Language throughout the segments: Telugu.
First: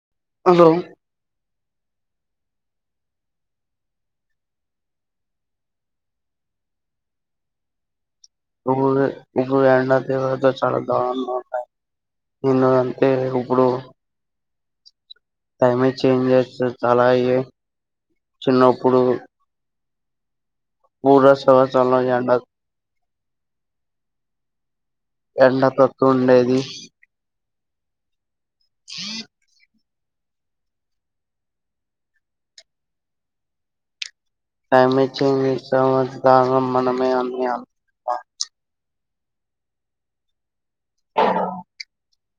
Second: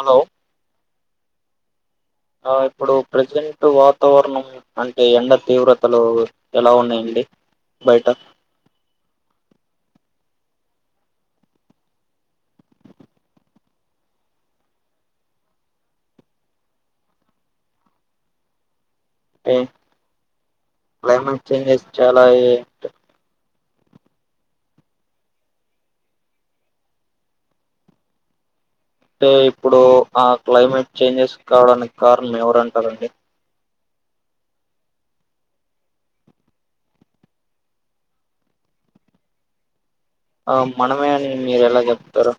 హలో హలో ఆ ఇప్పుడు ప్రజెంట్ వాతావరణం అంటే ఎండ తీవ్రతలు ఎలా ఉన్నాయండి బయట ఇడు ఇప్పుడు ఎండ తీవ్రత చాలా దారుణంగా ఉన్నాయి ఎందుకంటే ఇప్పుడు క్లైమేట్ చేంజ్ అయితది అలాగే చిన్న అ పూర్వ క్లైమేట్ చేంజెస్ సంవత్సరంలో చాలా ఎండ ఎండ తతు ఉండేది అంటే ఇప్పుడు ఆ క్లైమేట్ చేంజెస్ కావడానికి కారణం ఎవరంటారండి టమిచంగ్ ని సవ దనం మనమే అన్ని ఆచం ఆ మనమే అని మీరు ఎలా చెప్తారు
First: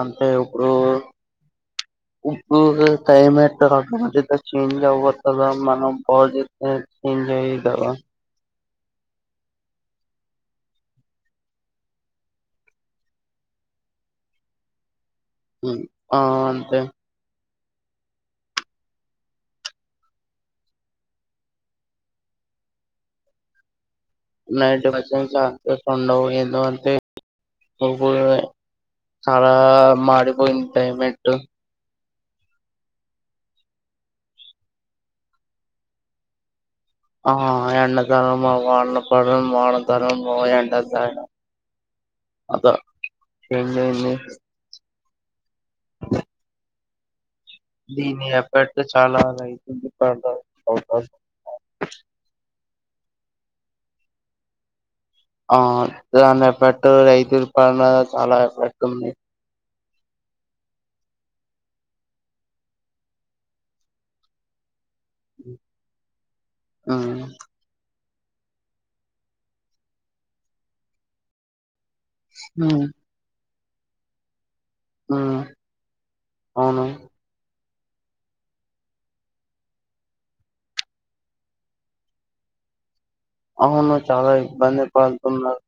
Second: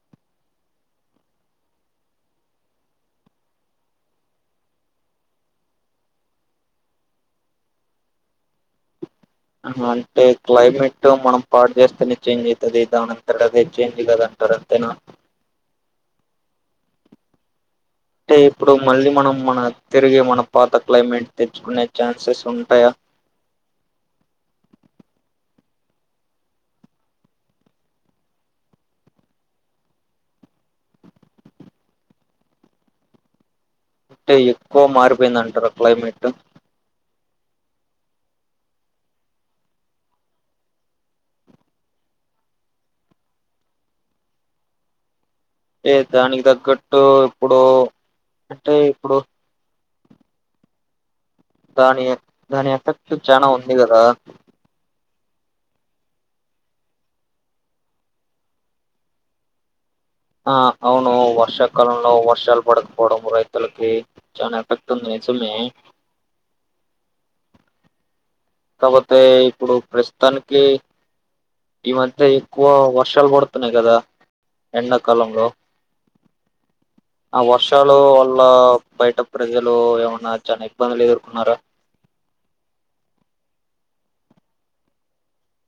అంటే ఇప్పుడు ఇప్పుడు క్లైమేట్ చేంజ్ అవ్వతుందా మన బాడీ చేంజ్ అయ కదా అంటే క్లైమేట్ మనం పాటు చేస్తేనే చేంజ్ అవుతుది దానింతర అదే చేంజ్ కదంటారు అంతేనా ఆ అంతే అంటే ఇప్పుడు మళ్ళీ మనం మన తిరిగిే మన పాత క్లైమేట్ తెచ్చుకునే ఛాన్సెస్ ఉంటాయా నైసస్ ఉండవు ఎందు అంటే చాలా మాడిపోయింటామెంట్ అంటే ఎక్కువ మారిపోయిందింటారు క్లైమేట్ ఆ ఎన్న తరం పో అన్న పడం వాన తరం పో ఎండ త అదా ఎన్న ఏ దానికి తగ్గట్టు ఇప్పుడు దీని అంటే అప్పట్లో ఇప్పుడు చాలా అలా అవుతుంది బంటవు దాని దాని ఎఫెక్ట్ చనా ఉంది కదా ఆ దాన్నిపాట్ రైతుల పాలన చాలా ఏపట్ంది ఆ అవును వర్షాకాలంలో వర్షాలు పడకపోవడం రైతులకి చనా పతున్నా సున్నా ఉమ్ కాపోతే ఇప్పుడు ప్రస్తుతానికి ఈ మద్య ఎక్కువ ఉమ్ వర్షాలు పడుత్ తున్నయ్ కదా ఎండ ఉమ్. కాలంలో అవును ఆ వర్ష్ షాలు వల్ల బయట ప్రజలు ఏమన్నా చాన ఇబ్బందులు ఎదుర్కున్నారా అవును చాలా ఇబ్బంది పడుతున్నారు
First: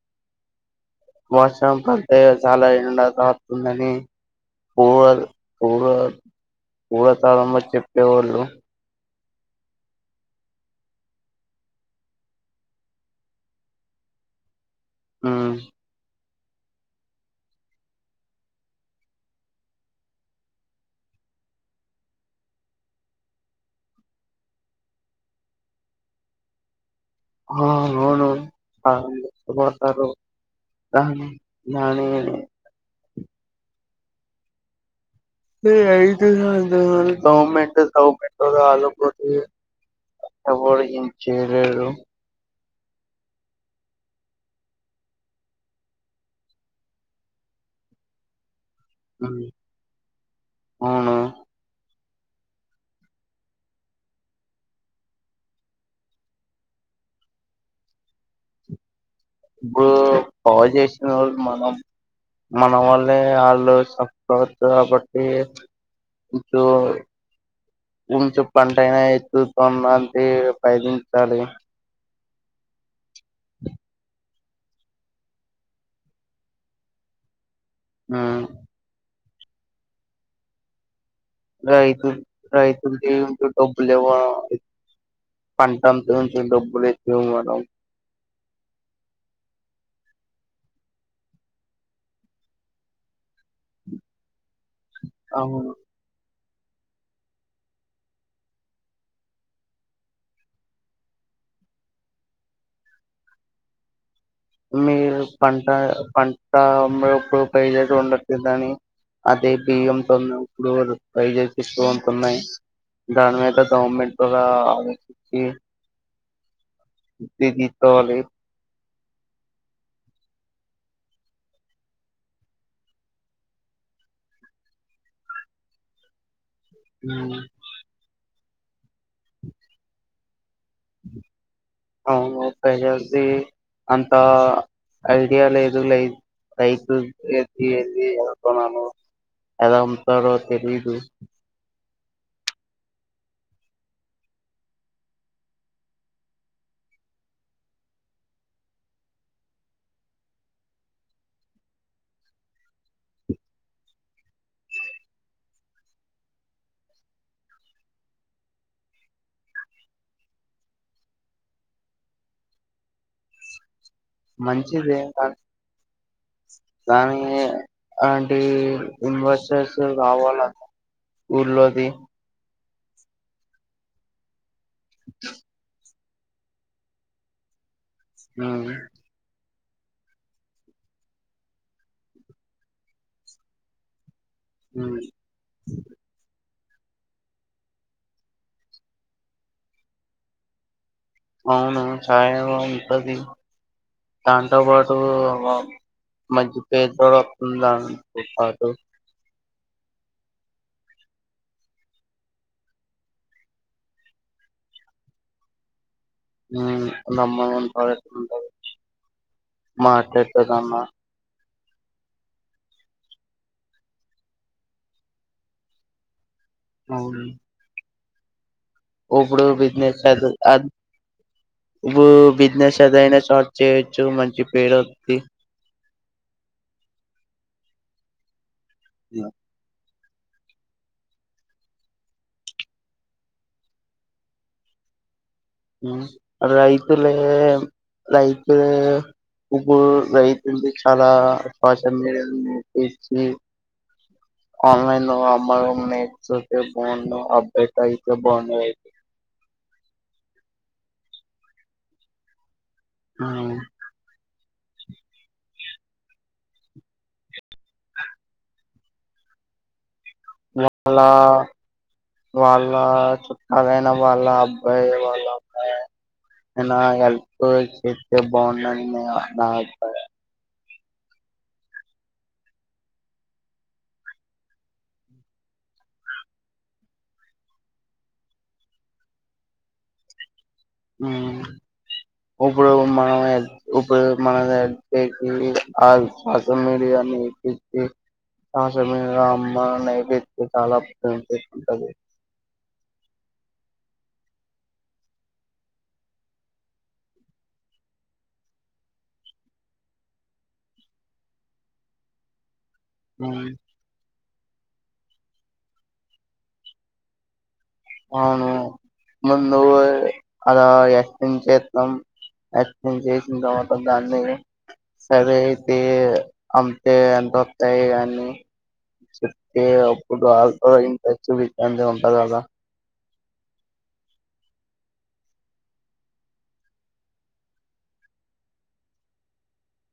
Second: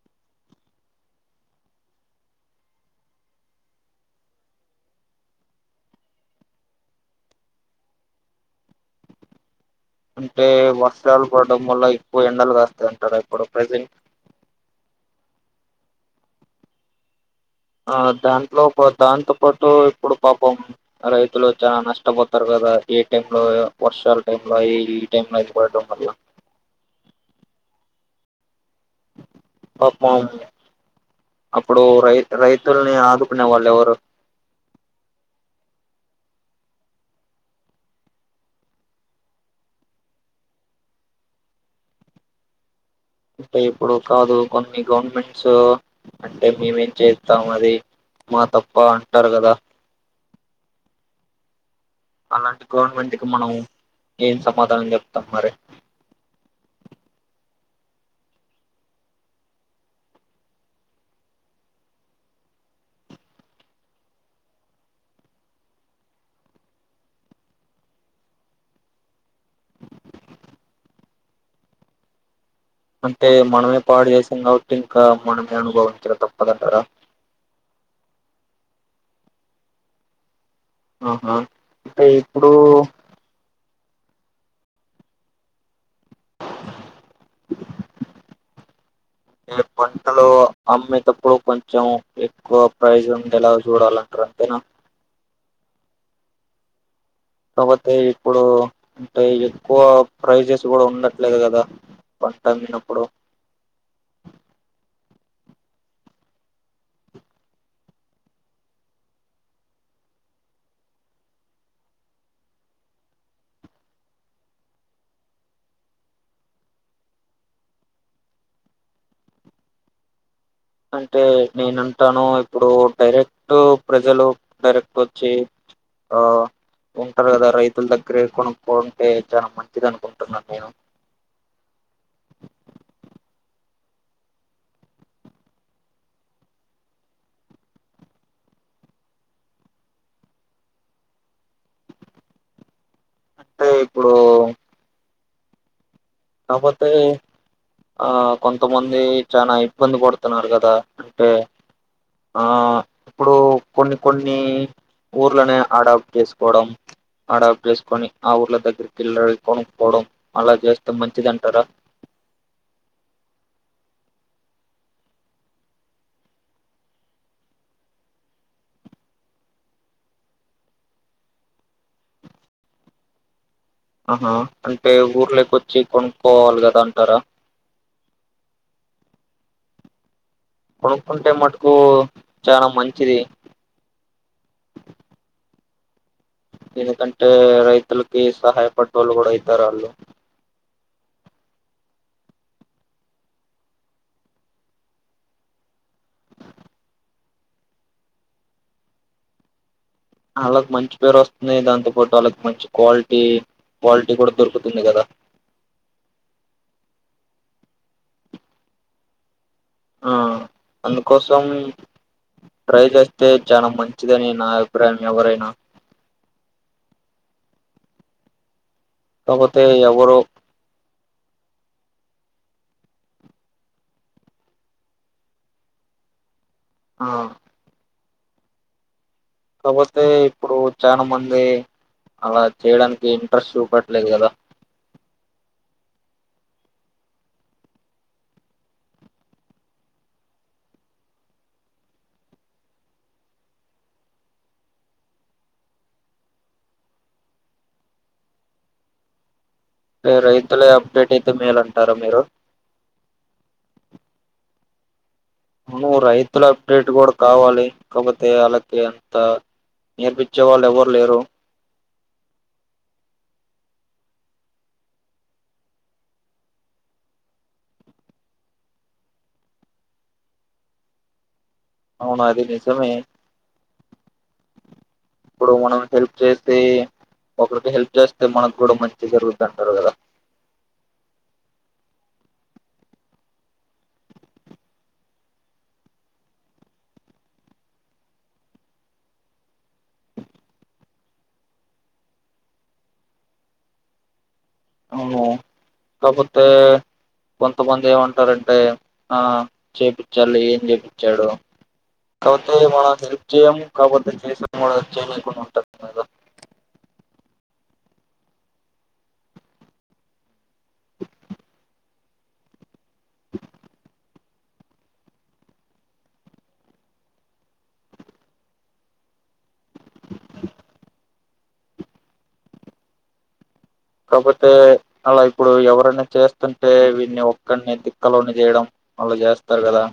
వర్షం పడ్తే చాలా ఎండ కస్తుందని పూవ పూ పూవకాలంలో చెప్పేవాళ్ళు అంటే వర్షాలు పడటడం వల్ల ఎక్కువ ఎండలు కాస్తాయంటార ఇప్పుడు ప్రెజెంట్ హమ్ ఆ దాంట్లోప దాంతో పాటు ఇప్పుడు పాపం రైతులు చాలా నష్టపోతారు కదా ఏ టైం లో వర్షాల టైం లో ఈ టైం లో అయి పడటం వల్ల ఆ అవునవును పాపం కానీ అప్పుడు దాని రై రైతుల్ని ఆదు కునే వాళ్ళెవరూ [unintelligible] అంటే ఇప్పుడు కాదు కొన్ని గవర్నమెంట్స్ అంటె మేమేం చేత్తం అది మా తప్పు అవును అలాంటి గవర్నమెంట్ కి మనం ఏం సమాధానం చెప్తం మరి ఇప్పుడు బాగు చేసిన వాళ్ళు మనం మన వాల్లే వాళ్ళు సఫట్ అవచ్చు కాబట్టి కొంచ కొంచెం పంట అయినా ఎతుతున్నది బయదించాలి [unintelligible] అంటే మనమే పాడు చేసాం కాబట్టి ఇంకా మనమే అనుభవించాల తప్పదంటారా మ్ ఆహా అంటే రైతు ఇప్పుడు రైతు భీ ఉం డబ్బులివ్వా పంటంతంచి డబ్బులు ఎక్కువ మనం [unintelligible] పంటలు అమ్మేటప్పుడు కొంచెం ఎక్కువ ప్రైజ్ ఉండేలాగ చూడాలంటారు అంతేనా అవును కాపోతే ఇప్పుడు అంటే ఎక్కువ ప్రైజెస్ కూడా ఉండట్లేదు కదా పంటమ్మినప్పుడు మీరు పంట పంట ఇప్పుడు పైజేస్ ఉండట్లేని అదే బియ్యంతో ఇప్పుడు ప్రైసెస్ ఎక్కువగా ఉంటున్నాయి దాని మీద గవర్నమెంట్ కూడా ఆలోచించి తీ తీసుకోవాలి అంటే నేను అంటాను ఇప్పుడు డైరెక్ట్ ప్రజలు డైరెక్ట్ ఒచ్చి ఆ ఉంటారు ఉమ్, కదా రైతుల దగ్గరే కొనుక్ కుంటే చాల మంచిది అనుకుంటున్నాను నేను అవును ప్రజల్సి అంత ఐడియా లేదు లై రైతుది ఎదుతున్నాను ఎలా ఉంటారో తెలీదు అంటే ఇప్పుడూ కాపోతే ఆ కొంతమంది చాలా ఇబ్బంది పడుతున్నారు కదా అంటే ఆ ఇప్పుడు కొన్ని కొన్ని ఊర్లనే అడాప్ట్ చేసుకోవడం అడాప్ట్ చేసుకొని ఆ ఊర్ల దగ్గరకెళ్ళే కొనుక్కోడం అలా చేస్ కోటం మంచిది అంటారా మంచిది ఎంకాదు కానీ అలాంటి ఇన్వెస్టర్స్ కావాలా ఊర్లోది ఆహా అంటే ఊర్లోకోచ్చి కొన్ పోవాలి కదా అంటార హ్మ్ కొనుక్కుంటే మట్టుకు చానా మంచిది మ్ ఎందుకంటే రైతులకి సహాయపడ్డోళ్ళు కూడా అయితారాళ్ళు అవును చఛాయగా ఉంటది దాంతో పాటు మధ్య పేద వస్తుంది దా పాటు [unintelligible] ఆళ్ళకి మంచి పేరు వస్తుంది దాంతో పాటు వాళ్ళకి మంచి క్వాలిటీ క్వాలిటీ కూడా దొరుకుతుంది కదా అవును నంబర్ వన్ క్వాలిటీ ఉంటది ఆ మాట్లాడుతదమ్మా అందుకోసం ట్రై చేస్తే చానా మంచిదని నా అభిప్రాయం ఎవరైనా అవును ఉబడు కాకపోతే బిజినెస్ ఎవరు అద్ అధ్ నువ్వు బిజినెస్ ఏదైనా స్టార్ట్ చేయొచ్చు మంచి పేరు వద్ది ఆ పోతే ఇప్పుడు చాలా మంది అలా చేయడానికి ఇంట్రెస్ట్ చూపట్లేదు కదా రైతులే రైతులే ఇప్పుడు రైతుది చాలా సోషల్ మీడియా తెచ్చి ఆన్లైన్ లో అమ్మ నేర్చితే అయితే బాగుండు అబ్బట్ అయితే బాగుండు ఏ రైతులే అప్డేట్ అయితే మేలు అంటారా మీరు హ్మ్ నువ్ రైతుల అప్డేట్ కూడా కావాలి కాకపోతే ఆళ్ళకి అంత నేర్పించే వాళ్ళు ఎవరు వాళ్ళ లేరు వాళ్ళ చుట్టాలయిన వాళ్ళ అబ్బాయి వాళ్ళ అమ్మాయి ఏవయినా హేల్ప్ చేస్తే బాగుండనీ నా అభిపాయం అవునది నిజమే ఇప్పుడు మనం హెల్ప్ చేస్తే ఒకరికి హెల్ప్ చేస్తే మనకు కూడా మంచి జరుగుద్ది అంటారు కదా హ్మ్ ఇప్పుడు మనం ఇప్పుడు మనం చేసి ఆ సోషల్ మీడియా నేర్పించి సోషల్ మీడియాలో అమ్మాలని ఐడియా [unintelligible] అవును కాపోతే కొంతమంది ఏమంటారంటే ఆ చెప్పిచాడ్ లే ఏం చెప్పించాడు కాపో తే మనం హెల్ప్ ఉమ్, చేయము కాపోతే చేసాము కూడ చేయలేకుంటారు ఉంటరు కొం అవును ముందు అలా ఎస్ం చేత్నం చేసిన తర్వాత దాన్ని సరే అయితే అే ఎంత వస్తాయి అని చె అే అప్పుడు ఆ తర ఇంతా చూంతం పదబా కాకపోతే అలా ఇప్పుడు ఎవరైనా చేస్తుంటే వీన్ని ఒక్కడిని దిక్కలోని చేయడం వాళ్ళు చేస్తారు కదా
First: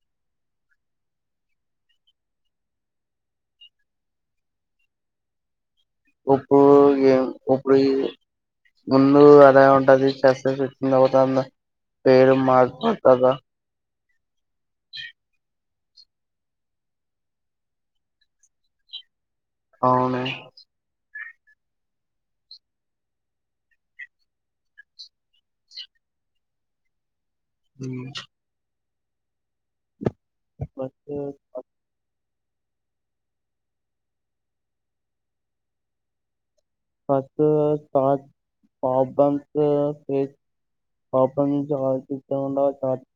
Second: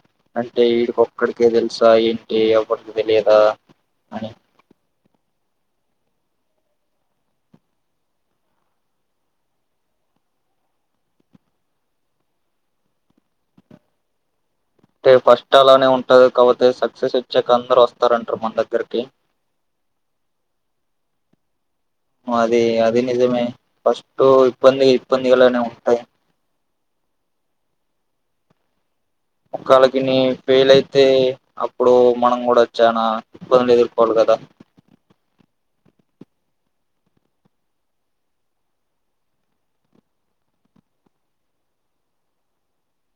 అంటే వీడికి ఒక్కడికి తెలుసా ఏంటి ఎవరికి తెలియదా అని ఇప్పుడు గ ఇప్పుడు ముందు అలా ఉంటది చెస వచ్చిన తర్వాత పేరు మచపోతుంద అంటే ఫస్ట్ అలానే ఉంటది కాబపోతే సక్సెస్ వచ్చాక అందరు వస్తారంటారు మన దగ్గరకి అవును అది అది నిజమే ఫస్ట్ ఇబ్బంది ఇబ్బందిలునే ఉంటాయి అ కాల దని ఫెయిల్ అయితే ఫస్ట్ అప్పుడు మనం కూడా వచ్చానాలు ఎదుర్కోవాలి కదా ార్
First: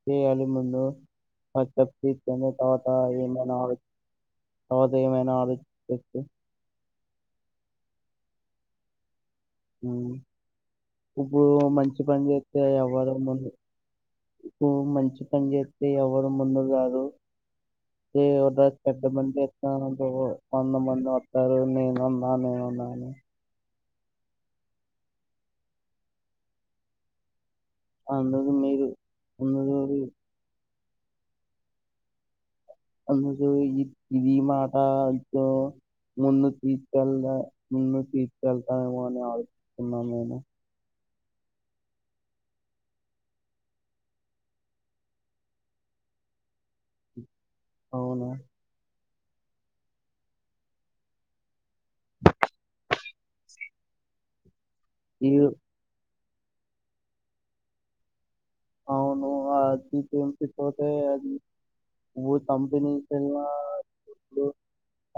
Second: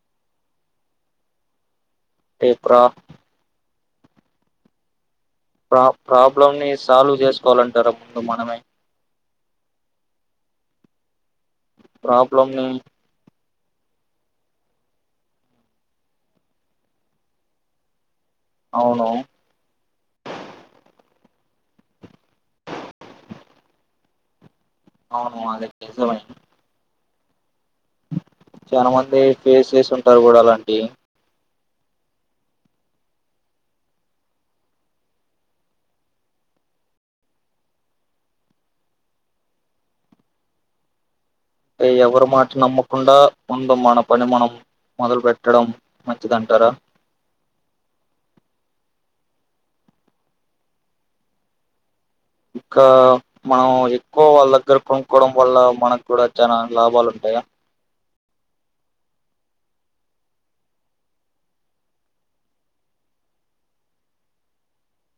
చేయాలి ముందు స త అంటే ప్రా కాత ఏ మనా అవుద ఏమే ప్రా ప్రాబ్లమ్నిస్ సాల్వ్ చేసుకోవాలంటారా ముందు మనమే అ [inaudible] ఇప్పుడు మంచి పని ప్రాబ్లమ్ చేస్తే ని ఎవ్వడం ముందు ఇప్పు మంచి పని జెతే ఎవరు ముందు రారు పెద్ద అవును మంది మ మ [inaudible] సారు నేనున్నా నేను ఉన్నాను అవును అదే కేసమై అందుకు మీరు చానా మంది కెస్ అందుకు లెస్ ఉంటాయ్ చూడు అలాంటి అందుకు ఈ ఇది మాట తో ముందు తీసుకెళ్దా ముందు తీసుకెళ్తాము అని ఆలోచస్తున్నా నేను అ ఎవరి మాట నమ్మకుండా ముందు మన పని మనం మొదలు పెట్టడం మంచిదంటారా అవును ఇంకా మనం ఎక్కువ వాళ్ళ దగ్గర ఈ కోనుకోవడం వల్ల మనకు కూడా చానా లాభాలు ఉంటాయా అవును అది ఉంచిపోతే అది ఒ కంపెనీకె తెల్వదు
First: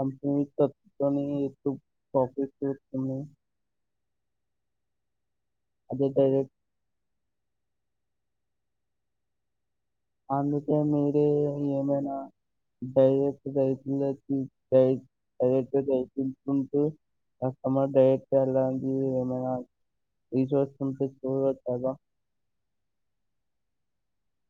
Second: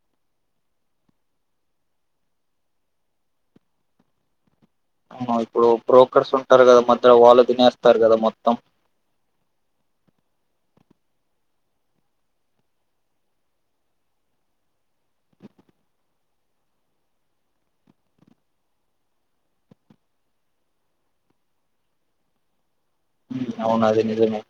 కంపెనీకని ఎ ప్రాఫిట్ చేస్తుంది అవునవును ఇప్పుడు బ్రోకర్స్ ఉంటారు కదా మధ్యలో వాళ్ళు తినేస్ తారు కదా మొత్తం అందుకే మీరే ఏమైనా డైరెక్ట్ రైతులకు డైరెక్ట్ దైంచుకుంటూ కస్టమర్ డైరెక్ట్ అలాంటి ఏమైనా రసంటే చూడచ్చకదా అవును అదే నిజమే